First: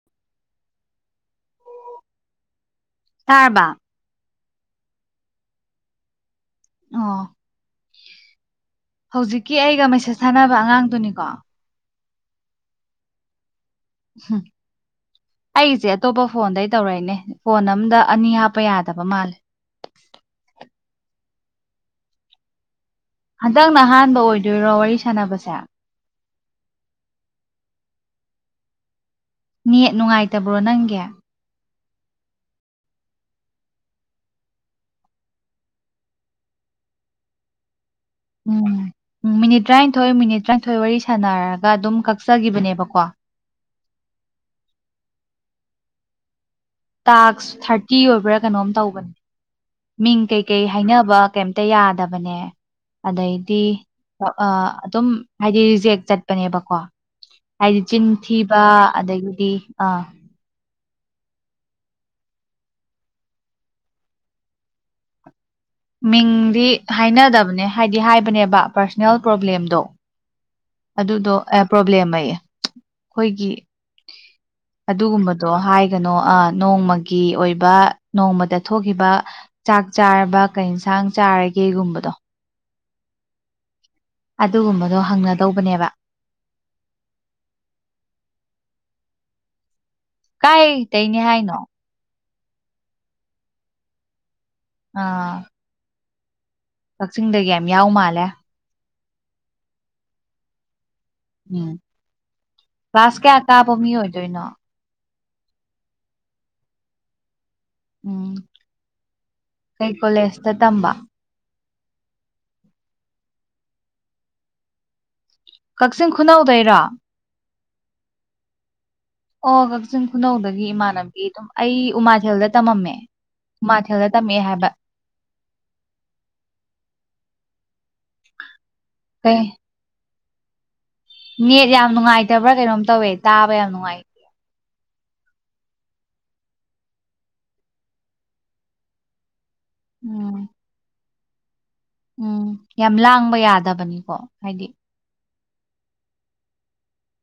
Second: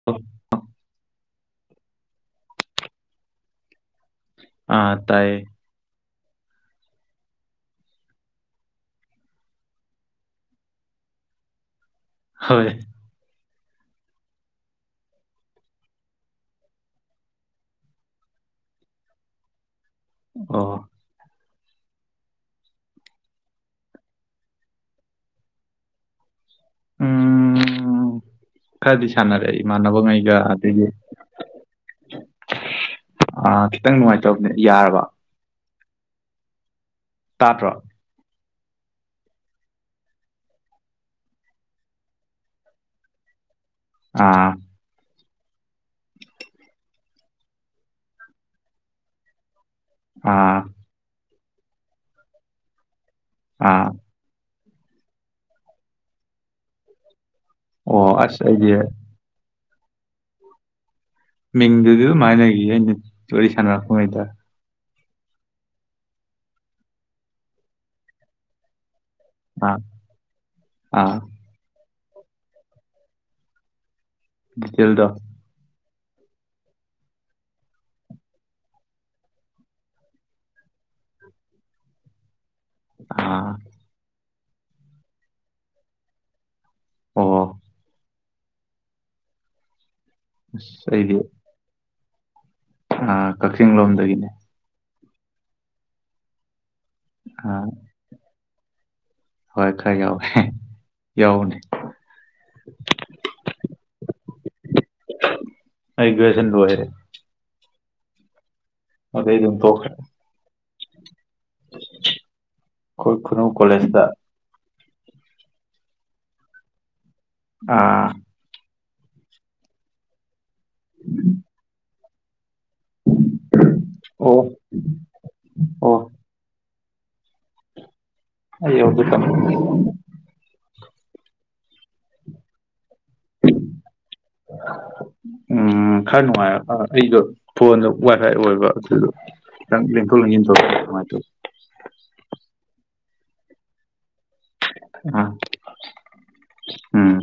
[inaudible] ꯇꯥꯔꯕꯥ ꯑꯥ ꯇꯥꯏꯌꯦ ꯑꯣ ꯍꯧꯖꯤꯛꯀꯤ ꯑꯩꯒ ꯃꯦꯁꯦꯁ ꯊꯥꯅꯕ ꯑꯉꯥꯡꯗꯨꯅꯤꯀꯣ ꯍꯣꯏ ꯎꯝ ꯑꯩꯒꯤꯁꯦ ꯑꯇꯣꯞꯄ ꯐꯣꯟꯗꯩ ꯇꯧꯔꯛꯏꯅꯦ ꯐꯣꯟ ꯑꯝꯗ ꯑꯅꯤ ꯍꯥꯞꯄ ꯌꯥꯗꯕ ꯃꯥꯜꯂꯦ ꯑꯣ ꯍꯟꯗꯛ ꯅ ꯑꯍꯥꯟꯕ ꯑꯣꯏꯗꯣꯏꯔꯣ ꯋꯥꯔꯤ ꯁꯥꯟꯅꯕꯁꯦ ꯎꯝ ꯈꯔꯗꯤ ꯁꯥꯟꯅꯔꯦ ꯅꯦꯠ ꯏꯃꯥꯟꯅꯕꯉꯩꯒ ꯅꯨꯡꯉꯥꯏꯇꯕ꯭ꯔꯣ ꯑꯗꯒꯤ ꯅꯪꯒꯤ ꯑ ꯈꯤꯇꯪ ꯅꯨꯡꯉꯥꯏꯇꯕꯅꯦ ꯌꯥꯔꯕ ꯇꯥꯇ꯭ꯔꯣ ꯎꯝ ꯎꯝ ꯃꯤꯅꯤꯠ ꯇꯔꯥꯅꯤꯊꯣꯏ ꯃꯤꯅꯤꯠ ꯇꯔꯥꯅꯤꯊꯣꯏ ꯋꯥꯔꯤ ꯁꯥꯟꯅꯔꯒ ꯑꯗꯨꯝ ꯀꯛꯆꯕꯅꯦꯕꯀꯣ ꯑꯥ ꯇꯥꯛꯁ ꯊꯥꯔꯇꯤ ꯑꯣꯏꯕ꯭ꯔꯥ ꯀꯩꯅꯣꯝ ꯇꯧꯕꯅꯦ ꯃꯤꯡ ꯑꯥ ꯀꯩꯀꯩ ꯍꯥꯏꯅꯕ ꯀꯩꯝ ꯍꯛꯇ ꯌꯥꯗꯕꯅꯦ ꯑꯗꯩꯗꯤ ꯑꯥ ꯑꯗꯨꯝ ꯍꯥꯏꯗꯤ ꯔꯤꯖꯦꯛ ꯆꯠꯄꯅꯦꯕꯀꯣ ꯍꯥꯏꯗꯤ ꯑꯣ ꯆꯤꯟ ꯑꯁ ꯊꯤꯕ ꯑꯩꯗꯤ ꯑꯗꯒꯤꯗꯤ ꯑꯥ ꯃꯤꯡꯗꯨꯗꯤ ꯑꯗꯨꯝꯍꯥꯏ ꯂꯩꯒꯤꯌꯦ ꯑꯩꯅ ꯋꯥꯔꯤ ꯁꯥꯟꯅꯔꯛꯄꯉꯩꯗ ꯃꯤꯡꯗꯤ ꯍꯥꯏꯅꯗꯕꯅꯦ ꯍꯥꯏꯗꯤ ꯍꯥꯏꯕꯅꯦꯕ ꯄ꯭ꯔꯁꯅꯦꯜ ꯑꯥ ꯄ꯭ꯔꯣꯕ꯭ꯂꯦꯝꯗꯣ ꯑꯥ ꯑꯗꯨꯗꯣ ꯑꯦ ꯄ꯭ꯔꯣꯕ꯭ꯂꯦꯝ ꯑꯌꯦ ꯑꯩꯈꯣꯏꯒꯤ ꯗꯤꯇꯦꯜꯗꯣ ꯑꯗꯨꯒꯨꯝꯕ ꯗꯣ ꯍꯥꯏꯒꯅꯣ ꯑ ꯅꯣꯡꯃꯒꯤ ꯑꯣꯏꯕ ꯅꯣꯡꯃꯗ ꯊꯣꯛꯈꯤꯕ ꯆꯥꯛ ꯆꯥꯔꯕ ꯀꯩ ꯏꯟꯁꯥꯡ ꯆꯥꯔꯒꯦꯒꯨꯝꯕꯗꯣ ꯑꯥ ꯑꯗꯨꯒꯨꯝꯕꯗꯣ ꯍꯪꯅꯗꯧꯕꯅꯦꯕ ꯑꯣ ꯑꯁ ꯀꯥꯏꯇꯩꯅꯦ ꯍꯥꯏꯅꯣ ꯑ ꯀꯛꯆꯤꯡ ꯂꯣꯝꯗꯒꯤꯅꯤ ꯑꯥ ꯀꯥꯛꯆꯤꯡꯗꯒꯤ ꯌꯥꯝ ꯑꯥ ꯌꯥꯎ ꯃꯥꯜꯂꯦ ꯍꯣꯏ ꯈꯔ ꯌꯥꯎꯋꯦ ꯌꯥꯎꯕꯅꯦ ꯀ꯭ꯂꯥꯁ ꯀꯌꯥ ꯀꯥꯕ ꯃꯤ ꯑꯣꯏꯗꯣꯏꯅꯣ ꯑꯩ ꯒ꯭ꯔꯦꯖ꯭ꯋꯦꯁꯟ ꯂꯣꯏꯔꯦ ꯎꯝ ꯑꯗꯩ ꯑꯗꯨꯝ ꯀꯩ ꯀꯣꯂꯦꯖꯇ ꯇꯝꯕ ꯑꯈꯣꯏ ꯈꯨꯅꯧ ꯀꯣꯂꯦꯖꯇ ꯀꯛꯆꯤꯡ ꯈꯨꯅꯧꯗꯩꯔꯣ ꯑꯥ ꯑꯣ ꯀꯛꯆꯤꯡ ꯈꯨꯅꯧꯗꯒꯤ ꯏꯃꯥꯟꯅꯕꯤ ꯑꯗꯨꯝ ꯑꯩ ꯎꯃꯥꯊꯦꯜꯗ ꯇꯃꯝ ꯃꯦ ꯎꯃꯥꯊꯦꯜꯗ ꯑꯣ ꯇꯝꯃꯛꯑꯦ ꯍꯥꯏꯕ ꯑꯣ ꯑꯩ ꯌꯧꯗ꯭ꯔꯤꯀꯥꯟ ꯀꯩ [inaudible] ꯅꯦꯠ ꯌꯥꯝ ꯅꯨꯡꯉꯥꯏꯇꯕ꯭ꯔꯥ ꯀꯩꯅꯣꯝ ꯇꯧꯋꯦ ꯇꯥꯕ ꯌꯥꯝ ꯅꯨꯡꯉꯥꯏ [unintelligible] ꯎꯝ ꯈꯔ ꯅꯨꯡꯉꯥꯏꯔꯛ ꯑ ꯑꯩꯗꯣ ꯐꯣꯟꯗꯣ ꯋꯥꯏ ꯐꯥꯏ ꯑꯣꯏꯕ ꯑꯗꯨꯗꯣ ꯈꯤꯇꯡ ꯂꯦꯡꯊꯣꯛ ꯂꯦꯡꯖꯤꯟ ꯎꯝ ꯇꯧꯕꯩ ꯅꯨꯡꯉꯥꯏꯇꯕ ꯎꯝ ꯌꯥꯝ ꯂꯥꯡꯕ ꯌꯥꯗꯕꯅꯤꯀꯣ ꯍꯥꯏꯗꯤ ꯑ ꯎꯝ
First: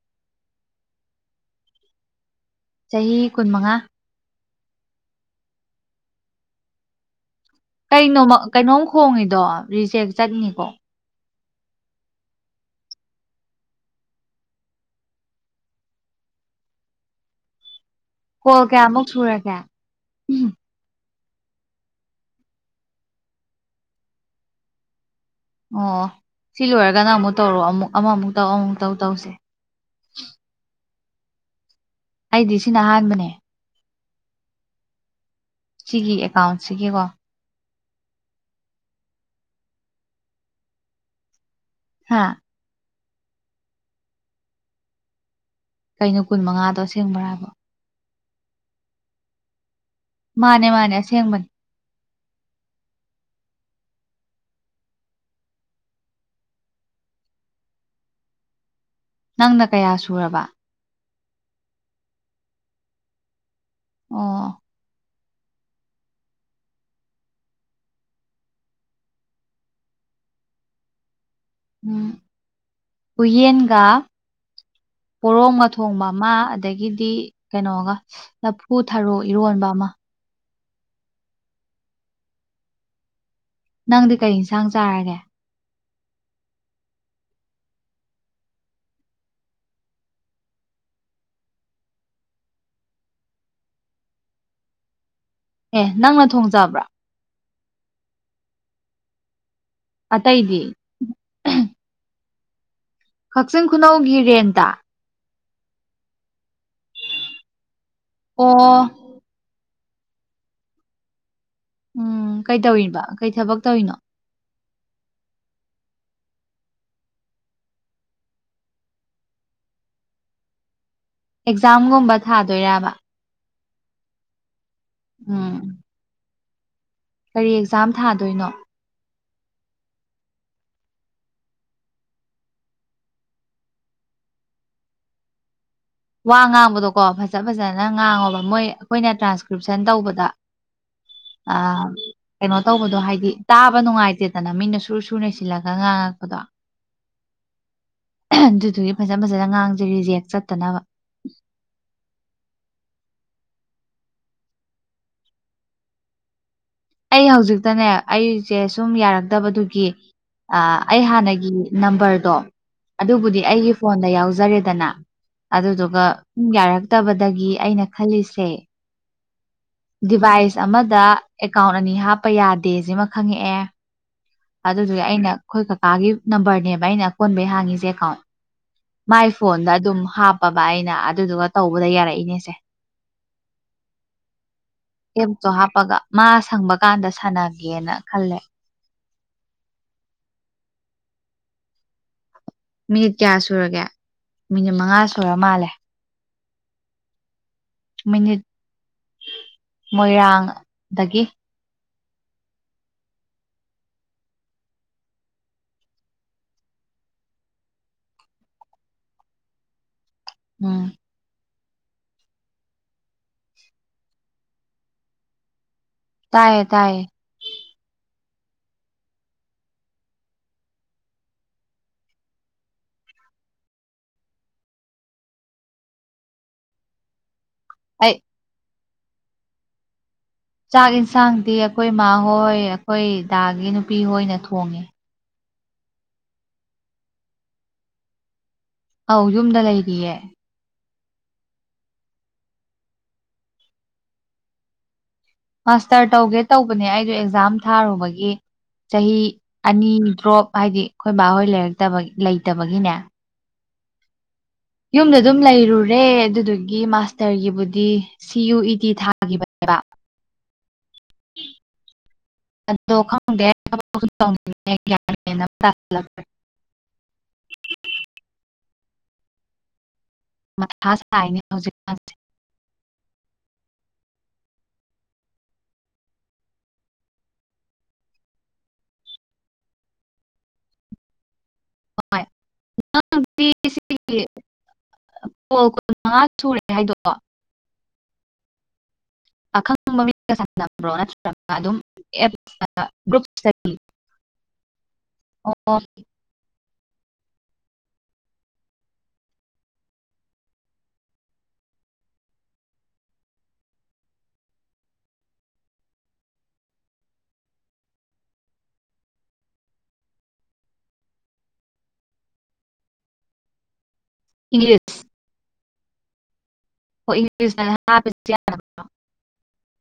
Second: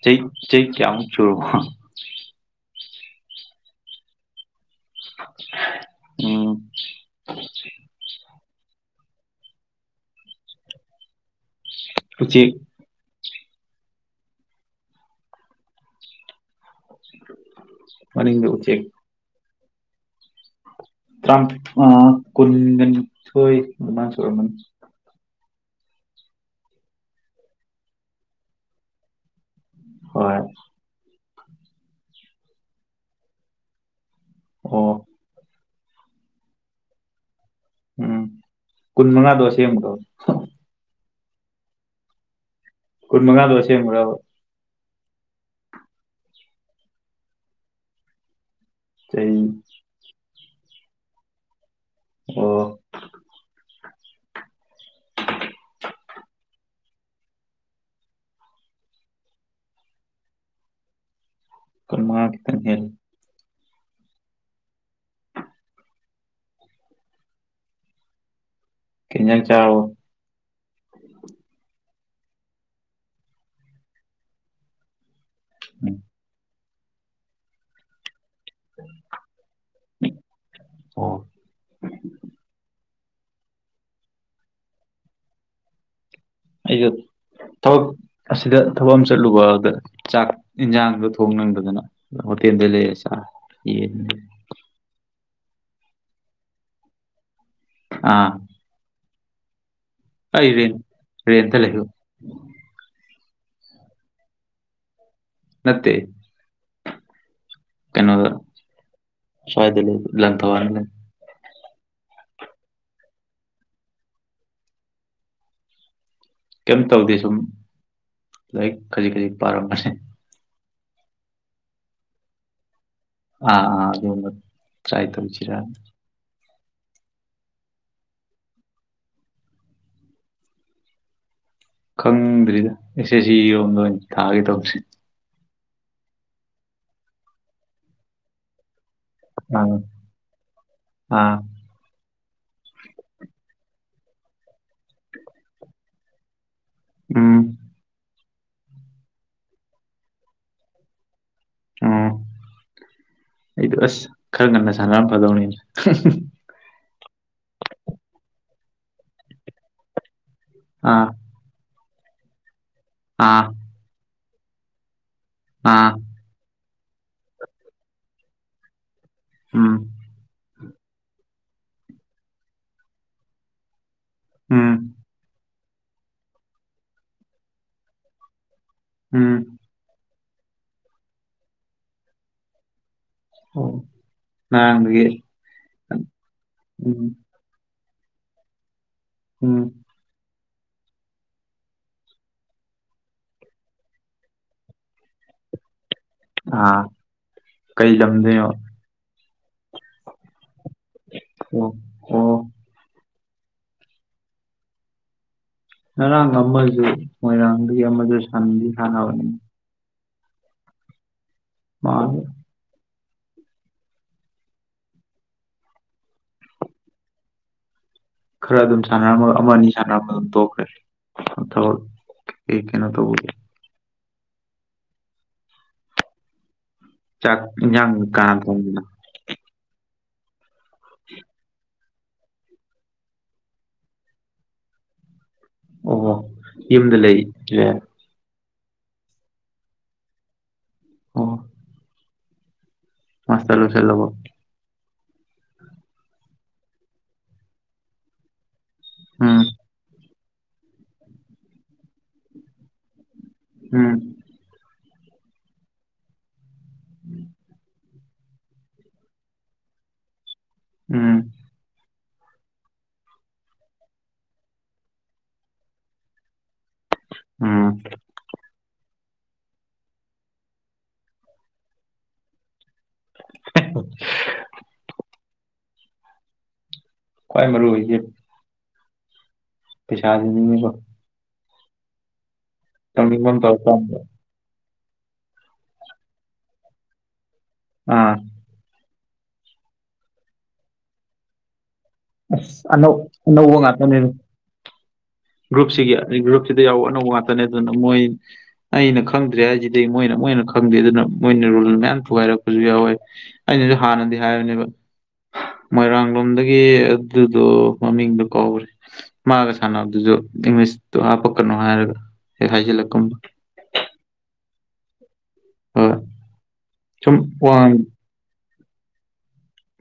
ꯆꯍꯤ ꯆꯍꯤ ꯀꯌꯥꯃꯨꯛ ꯁꯨꯔꯕꯣ ꯆꯍꯤ ꯀꯨꯟꯃꯉꯥ ꯎꯝ ꯀꯩꯅꯣꯃꯛ ꯀꯩꯅꯣꯝ ꯈꯣꯡꯉꯤꯗꯣ ꯔꯤꯖꯦꯛ ꯆꯠꯅꯤꯀꯣ ꯎꯆꯦꯛ ꯃꯅꯤꯡꯗ ꯀꯣꯜ ꯎꯆꯦꯛ ꯀꯌꯥꯃꯨꯛ ꯁꯨꯔꯒꯦ ꯎꯝ ꯇ꯭ꯔꯥꯃꯊꯣꯏ ꯀꯨꯟꯒ ꯅꯤꯊꯣꯏ ꯑꯗꯨꯃꯥꯏ ꯁꯨꯔꯝꯃꯅꯤ ꯑꯣ ꯁꯤ ꯂꯣꯏꯔꯒ ꯅꯪ ꯑꯃꯨꯛ ꯇꯧꯔꯣ ꯑꯃꯨꯛ ꯑꯃꯃꯨꯛ ꯇꯧ ꯑꯃꯃꯨꯛ ꯇꯧ ꯇꯧꯁꯦ ꯍꯣꯏ ꯑꯩꯗꯤ ꯁꯤꯅ ꯑꯍꯥꯟꯕꯅꯦ ꯑꯣ ꯁꯤꯒꯤ ꯑꯦꯀꯥꯎꯟꯁꯤꯒꯤꯀꯣ ꯎꯝ ꯀꯨꯟꯃꯉꯥꯗꯣ ꯑꯁꯦꯡꯕꯔꯣ ꯍꯥꯥ ꯀꯨꯟꯃꯉꯥꯗꯣ ꯑꯁꯦꯡꯕꯔꯕ ꯀꯩꯅꯣ ꯀꯨꯟꯃꯉꯥꯗꯣ ꯑꯁꯦꯡꯕꯔꯥ ꯍꯥꯏꯕꯣ ꯆꯍꯤ ꯃꯥꯅꯦ ꯃꯥꯅꯦ ꯑꯁꯦꯡꯕꯅꯤ ꯑꯣ ꯅꯪꯅ ꯀꯌꯥ ꯁꯨꯔꯕ unintelligible ꯅꯦꯠ ꯑꯣ ꯀꯪ ꯆꯥꯕꯣ ꯍꯨꯌꯦꯟꯒ ꯄꯣꯔꯣꯡ ꯃ ꯊꯣꯡꯕ ꯑꯃ ꯑꯗꯒꯤꯗꯤ ꯀꯩꯅꯣꯒ ꯂꯐꯨ ꯊꯔꯣ ꯏꯔꯣꯟꯕ ꯑꯃ ꯑꯣ ꯅꯪꯗꯤ ꯀꯔꯤ ꯏꯟꯁꯥꯡ ꯆꯥꯔꯒꯦ ꯑꯩꯒ ꯊꯕꯛ ꯑꯁꯤꯗ ꯊꯕꯛ ꯑꯃ ꯆꯠꯂꯨꯕꯗ ꯆꯥꯛ ꯌꯦꯟꯁꯥꯡꯗꯣ ꯊꯣꯡ ꯅꯪꯗꯗꯅ ꯍꯣꯇꯦꯜꯗ ꯂꯩꯔ ꯆꯥꯛ ꯌꯦ ꯑꯦ ꯅꯪꯅ ꯊꯣꯡꯖꯕ꯭ꯔꯥ ꯑꯥ ꯑ ꯑꯇꯩꯗꯤ ꯏꯕꯦꯟ ꯏꯟ ꯂꯩ ꯍ ꯀꯛꯆꯤꯡ ꯈꯨꯅꯧꯒꯤ ꯔꯦꯟꯗ ꯅꯠꯇꯦ ꯀꯩꯅꯣ ꯑꯣ ꯐꯋꯥꯗ ꯂꯩ ꯂ ꯊ ꯎꯝ ꯀꯩ ꯇꯧꯔꯤꯕ ꯀꯩ ꯊꯕꯛ ꯇꯧꯔꯤꯅꯣ ꯀꯩꯝ ꯇꯧꯗꯦ ꯁꯨꯝ ꯂꯥꯏꯔꯤꯛ ꯈꯖꯤꯛ ꯈꯖꯤꯛ ꯄꯥꯔꯝꯝꯕꯅꯤ ꯑꯦꯛꯖꯥꯝꯒꯨꯝꯕ ꯊꯥꯗꯣꯏꯕ ꯑꯥ ꯑ ꯑ ꯇ꯭ꯔꯥꯏ ꯇꯧ ꯎꯝ ꯆꯔ ꯀꯔꯤ ꯑꯦꯛꯖꯥꯝ ꯊꯥꯗꯣꯏꯅꯣ ꯈꯪꯗ꯭ꯔꯤꯗ ꯑꯦꯁꯦ ꯁꯤꯔꯣꯝꯗ ꯑꯣꯏꯅꯅꯤ ꯊꯥꯒꯦ ꯇꯧꯕꯁꯦ ꯋꯥ ꯉꯥꯡꯕꯗꯣꯀꯣ ꯐꯖ ꯐꯖꯅ ꯉꯥꯡꯉꯣꯕ ꯃꯣꯏ ꯑꯩꯈꯣꯏꯅ ꯑꯥ ꯇ꯭ꯔꯥꯟꯁꯀ꯭ꯔꯤꯞꯁꯟ ꯇꯧꯕꯗ ꯑꯥ ꯀꯩꯅꯣ ꯇꯧꯕꯗꯣ ꯍꯥꯏꯗꯤ ꯇꯥꯕ ꯅꯨꯡꯉꯥꯏꯇꯦꯗꯅ ꯃꯤꯅ ꯁꯨꯔ ꯁꯨꯅ ꯁꯤꯜꯂꯒ ꯉꯥꯡꯉꯛꯄꯗꯣ ꯎꯝ ꯑꯗꯨꯗꯨꯒꯤ ꯐꯖ ꯐꯖꯅ ꯑꯉꯥꯡꯁꯦ ꯔꯤꯖꯦꯛ ꯆꯠꯇꯅꯕ ꯑꯣ ꯑꯩꯗꯣ ꯑꯁ ꯈꯔ ꯉꯟꯅ ꯁꯥꯟꯅꯔꯝ ꯐꯗꯧꯅꯤꯅꯦ ꯑꯩ ꯍꯧꯖꯤꯛꯇꯅꯦ ꯑꯩꯁꯦ ꯁꯨꯝ ꯌꯥꯔꯛꯇꯕꯗꯨꯒꯤ ꯑꯥ ꯑꯩ ꯍꯥꯟꯅꯒꯤ ꯅꯝꯕꯔꯗꯣ ꯑꯗꯨꯕꯨꯗꯤ ꯑꯥ ꯑꯩꯒꯤ ꯐꯣꯟꯗ ꯌꯥꯎꯖꯔꯦꯗꯅ ꯑꯥ ꯑꯗꯨꯗꯨꯒ ꯌꯥꯔꯛꯇꯕꯗꯒꯤ ꯑꯩꯅ ꯈꯜꯂꯤꯁꯦ ꯎꯝ ꯗꯤꯚꯥꯏꯁ ꯑꯃꯗ ꯑꯦꯀꯥꯎꯟ ꯑꯅꯤ ꯍꯥꯞꯄ ꯌꯥꯗꯦ ꯁꯤꯃ ꯈꯪꯉꯛꯑꯦ ꯎꯝ ꯑꯗꯨꯗꯨꯒꯤ ꯑꯩꯅ ꯑꯩꯈꯣꯏ ꯀꯥꯀꯥꯒꯤ ꯅꯝꯕꯔꯅꯦꯕ ꯑꯩꯅ ꯀꯣꯟꯕꯩ ꯍꯥꯡꯉꯤꯁꯦ ꯑꯦꯀꯥꯎꯟ ꯃꯥꯏ ꯎꯝ ꯐꯣꯟꯗ ꯑꯗꯨꯝ ꯍꯥꯞꯄꯕ ꯑꯩꯅ ꯑꯗꯨꯗꯨꯒ ꯇꯧꯕꯗ ꯌꯥꯔꯛꯏꯅꯦꯁꯦ ꯍꯣ ꯍ ꯎꯦ ꯀꯦꯞꯇꯣ ꯍꯥꯞꯄꯒ ꯃꯥ ꯁꯪꯕ ꯀꯥꯟꯗ ꯁꯥꯟꯅꯒꯦꯅ ꯈꯜꯂꯦ ꯎꯝ ꯃꯤꯅꯤꯠ ꯀꯌꯥ ꯁꯨꯔꯒꯦ ꯃꯤꯅꯤꯠ ꯃꯉꯥ ꯁꯨꯔ ꯃꯥꯜꯂꯦ ꯑꯥ ꯀꯩ ꯃꯤꯅꯤꯠ ꯂꯝꯗꯩꯅꯣ ꯃꯣꯏꯔꯥꯡꯗꯒꯤ ꯑꯣ ꯑꯣ ꯉꯔꯥꯡ ꯑꯃꯁꯨ ꯃꯣꯏꯔꯥꯡꯗꯒꯤ ꯑꯃꯁꯨ ꯁꯟꯗꯤ ꯁꯥꯟꯅꯕꯅꯤ ꯎꯝ unintelligible ꯇꯥꯏꯌꯦ ꯇꯥꯏꯌꯦ ꯈꯔ ꯑꯗꯨꯝ ꯁꯥꯟꯅꯔꯝꯃꯒ ꯑꯃ ꯑꯅꯤ ꯁꯥꯟꯅꯔꯝꯒ ꯑꯗꯨꯝ ꯇꯣꯛꯈ꯭ꯔꯦ ꯊꯕꯛ ꯑꯩ ꯀꯩꯅꯣ ꯇꯧꯕꯒꯤ ꯆꯥꯛ ꯏꯟꯖꯥꯡ ꯑꯩ ꯀꯥꯅꯅ ꯊꯣꯡꯉꯤꯅꯣ ꯆꯥꯛ ꯌꯦꯟꯁꯥꯡꯗꯤ ꯑꯩꯈꯣꯏ ꯏꯃꯥꯍꯣꯏ ꯑꯩꯈꯣꯏ ꯗꯥꯒꯤ ꯅꯨꯄꯤꯍꯣꯏꯅ ꯊꯣꯡꯉꯦ ꯑꯣ ꯍꯣ ꯌꯨꯝꯗ ꯂꯩ ꯔꯦ ꯑꯧ ꯌꯨꯝꯗ ꯂꯩꯔꯤꯌꯦ ꯑꯣ ꯃꯁꯇꯔ ꯂꯣꯏꯁꯤꯟꯂꯕꯣ ꯃꯥꯁꯇꯔ ꯇꯧꯒꯦ ꯇꯧꯕꯅꯦ ꯑꯩꯗꯣ ꯑꯦꯛꯖꯥꯝ ꯊꯥꯔꯨꯕꯒꯤ ꯆꯍꯤ ꯎꯝ ꯑꯅꯤ ꯗ꯭ꯔꯣꯞ ꯍꯥꯏꯗꯤ ꯑꯩꯈꯣꯏ ꯕꯥꯍꯣꯏ ꯂꯩꯔꯛꯇꯕ ꯂꯩꯇꯕꯒꯤꯅꯦ ꯎꯝ ꯌꯨꯝꯗ ꯑꯗꯨꯝ ꯂꯩꯔꯨꯔꯦ ꯑꯗꯨꯗꯨꯒꯤ ꯃꯥꯁꯇꯔꯒꯤꯕꯨꯗꯤ ꯁꯤ ꯌꯨ ꯏ ꯗꯤ ꯊꯥꯈꯤꯕꯅꯦꯕ ꯎꯝ ꯑꯗꯣ ꯈꯪꯗꯦ ꯊꯕꯛꯁꯨ ꯇꯧꯅꯤꯡꯗꯦ ꯒ꯭ꯌꯥꯟꯃꯦꯟ ꯑꯃꯇ ꯇꯁꯤꯟꯂꯛꯇꯔꯦ ꯎꯝ ꯃꯊꯥ ꯁꯥꯏꯅꯦ ꯍꯧꯖꯤꯛꯀꯥꯟꯁꯦ ꯍꯦꯠ ꯍꯦ ꯈ꯭ꯋꯥꯏ ꯃꯔꯨ ꯑꯣꯏꯁꯦ ꯄꯩꯁꯥꯁꯤꯅꯤꯅꯦꯀꯣ ꯇꯧꯅꯤꯡꯕ ꯑꯃ ꯇꯧꯔ ꯀꯥꯟꯗ unintelligible ꯀꯣꯜ ꯀꯨꯟ ꯃꯉꯥ ꯁꯨꯔꯦ ꯍꯥꯏꯗꯣ ꯑꯥ ꯑꯈꯪꯕ ꯃꯤꯒ ꯁꯅꯕ꯭ꯔꯣ ꯅꯠꯇꯔꯥꯒ ꯑ ꯑꯅꯧ ꯑꯅꯧ ꯒ꯭ꯔꯨꯞꯇ ꯋꯥ ꯉꯥꯛꯇ ꯅꯦꯕ ꯑꯣ ꯒ꯭ꯔꯨꯞꯁꯤꯒꯤ ꯒ꯭ꯔꯨꯞꯁꯤꯗ ꯌꯥꯎꯕ ꯑꯅꯧꯕ ꯉꯥꯛꯇꯅꯦ ꯑꯗꯨꯅ ꯃꯣꯏ ꯑꯩꯅ ꯈꯪꯗ꯭ꯔꯦ ꯍꯥꯏꯁꯤꯗꯤ ꯃꯣꯏꯅ ꯃꯣꯏꯅ ꯈꯪꯗꯦ ꯑꯗꯨꯅ ꯃꯣꯏꯅ ꯔꯨꯜ ꯃꯌꯥꯝ ꯊꯨꯒꯥꯏꯔꯛꯄꯁꯨ ꯌꯥꯎꯋꯦ ꯑꯩꯅꯁꯨ ꯍꯥꯟꯅꯗꯤ ꯍꯥꯏꯕꯅꯦꯕ ꯃꯣꯏꯔꯥꯡ ꯂꯣꯝꯗꯒꯤ ꯑꯗꯨꯗꯣ ꯃꯃꯤꯡꯗꯨꯣ ꯀꯧꯔꯦ ꯃꯥꯒ ꯁꯥꯟꯅꯕꯗꯨꯁꯨ ꯏꯪꯂꯤꯁꯇꯣ ꯍꯥꯞꯄꯛꯀꯅꯣ ꯍꯥꯏꯔꯒ ꯍꯦꯛ ꯍꯥꯏꯖꯤꯜꯂꯛꯀꯨꯝ ꯏꯪꯂꯤꯁ ꯍꯣꯏ ꯁꯨꯝ ꯋꯥ [unintelligible]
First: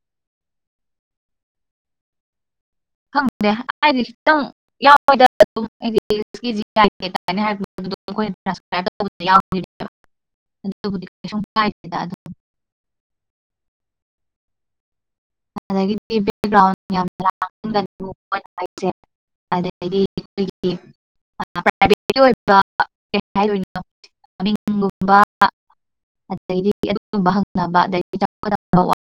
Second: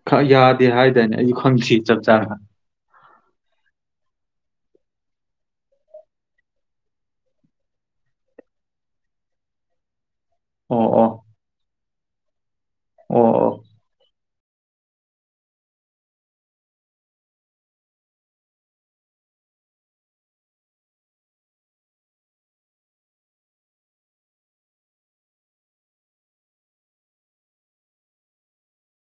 ꯈ ꯌꯥꯗꯦ ꯍꯥꯏꯗꯥꯏꯅꯦ ꯑꯩꯁꯨ ꯈꯪꯗꯤꯌꯦ ꯆꯞ ꯆꯥꯅ ꯍꯪꯗꯦ ꯍꯥꯏ ꯇꯪ [unintelligible] ꯑꯣ ꯑꯗꯨꯕꯨꯗꯤ ꯑꯣ ꯀꯩꯁꯨꯝ ꯀꯥꯢꯗꯦꯗ ꯑꯣ ꯑꯣ ꯑꯗꯒꯤꯗꯤ ꯕꯦꯛꯒꯔꯥꯎꯟ ꯌꯝ ꯂꯥꯡꯒꯅꯨ ꯃꯣꯏꯅ ꯍꯥꯏꯁꯦ ꯑꯗꯩꯗꯤ ꯄꯔꯥꯏꯕꯦꯠ ꯀꯥ ꯑꯣꯏꯕ ꯀꯩ ꯍꯥꯎꯗꯣꯏꯅꯣ ꯃꯤꯡꯒꯨꯝꯕ ꯑꯗꯩꯗꯤ ꯑꯗꯨꯒꯨꯝꯕ ꯍꯪꯅꯕ ꯑꯗꯩꯗꯤ ꯆꯥꯎꯈꯠꯂꯝꯗꯧꯕ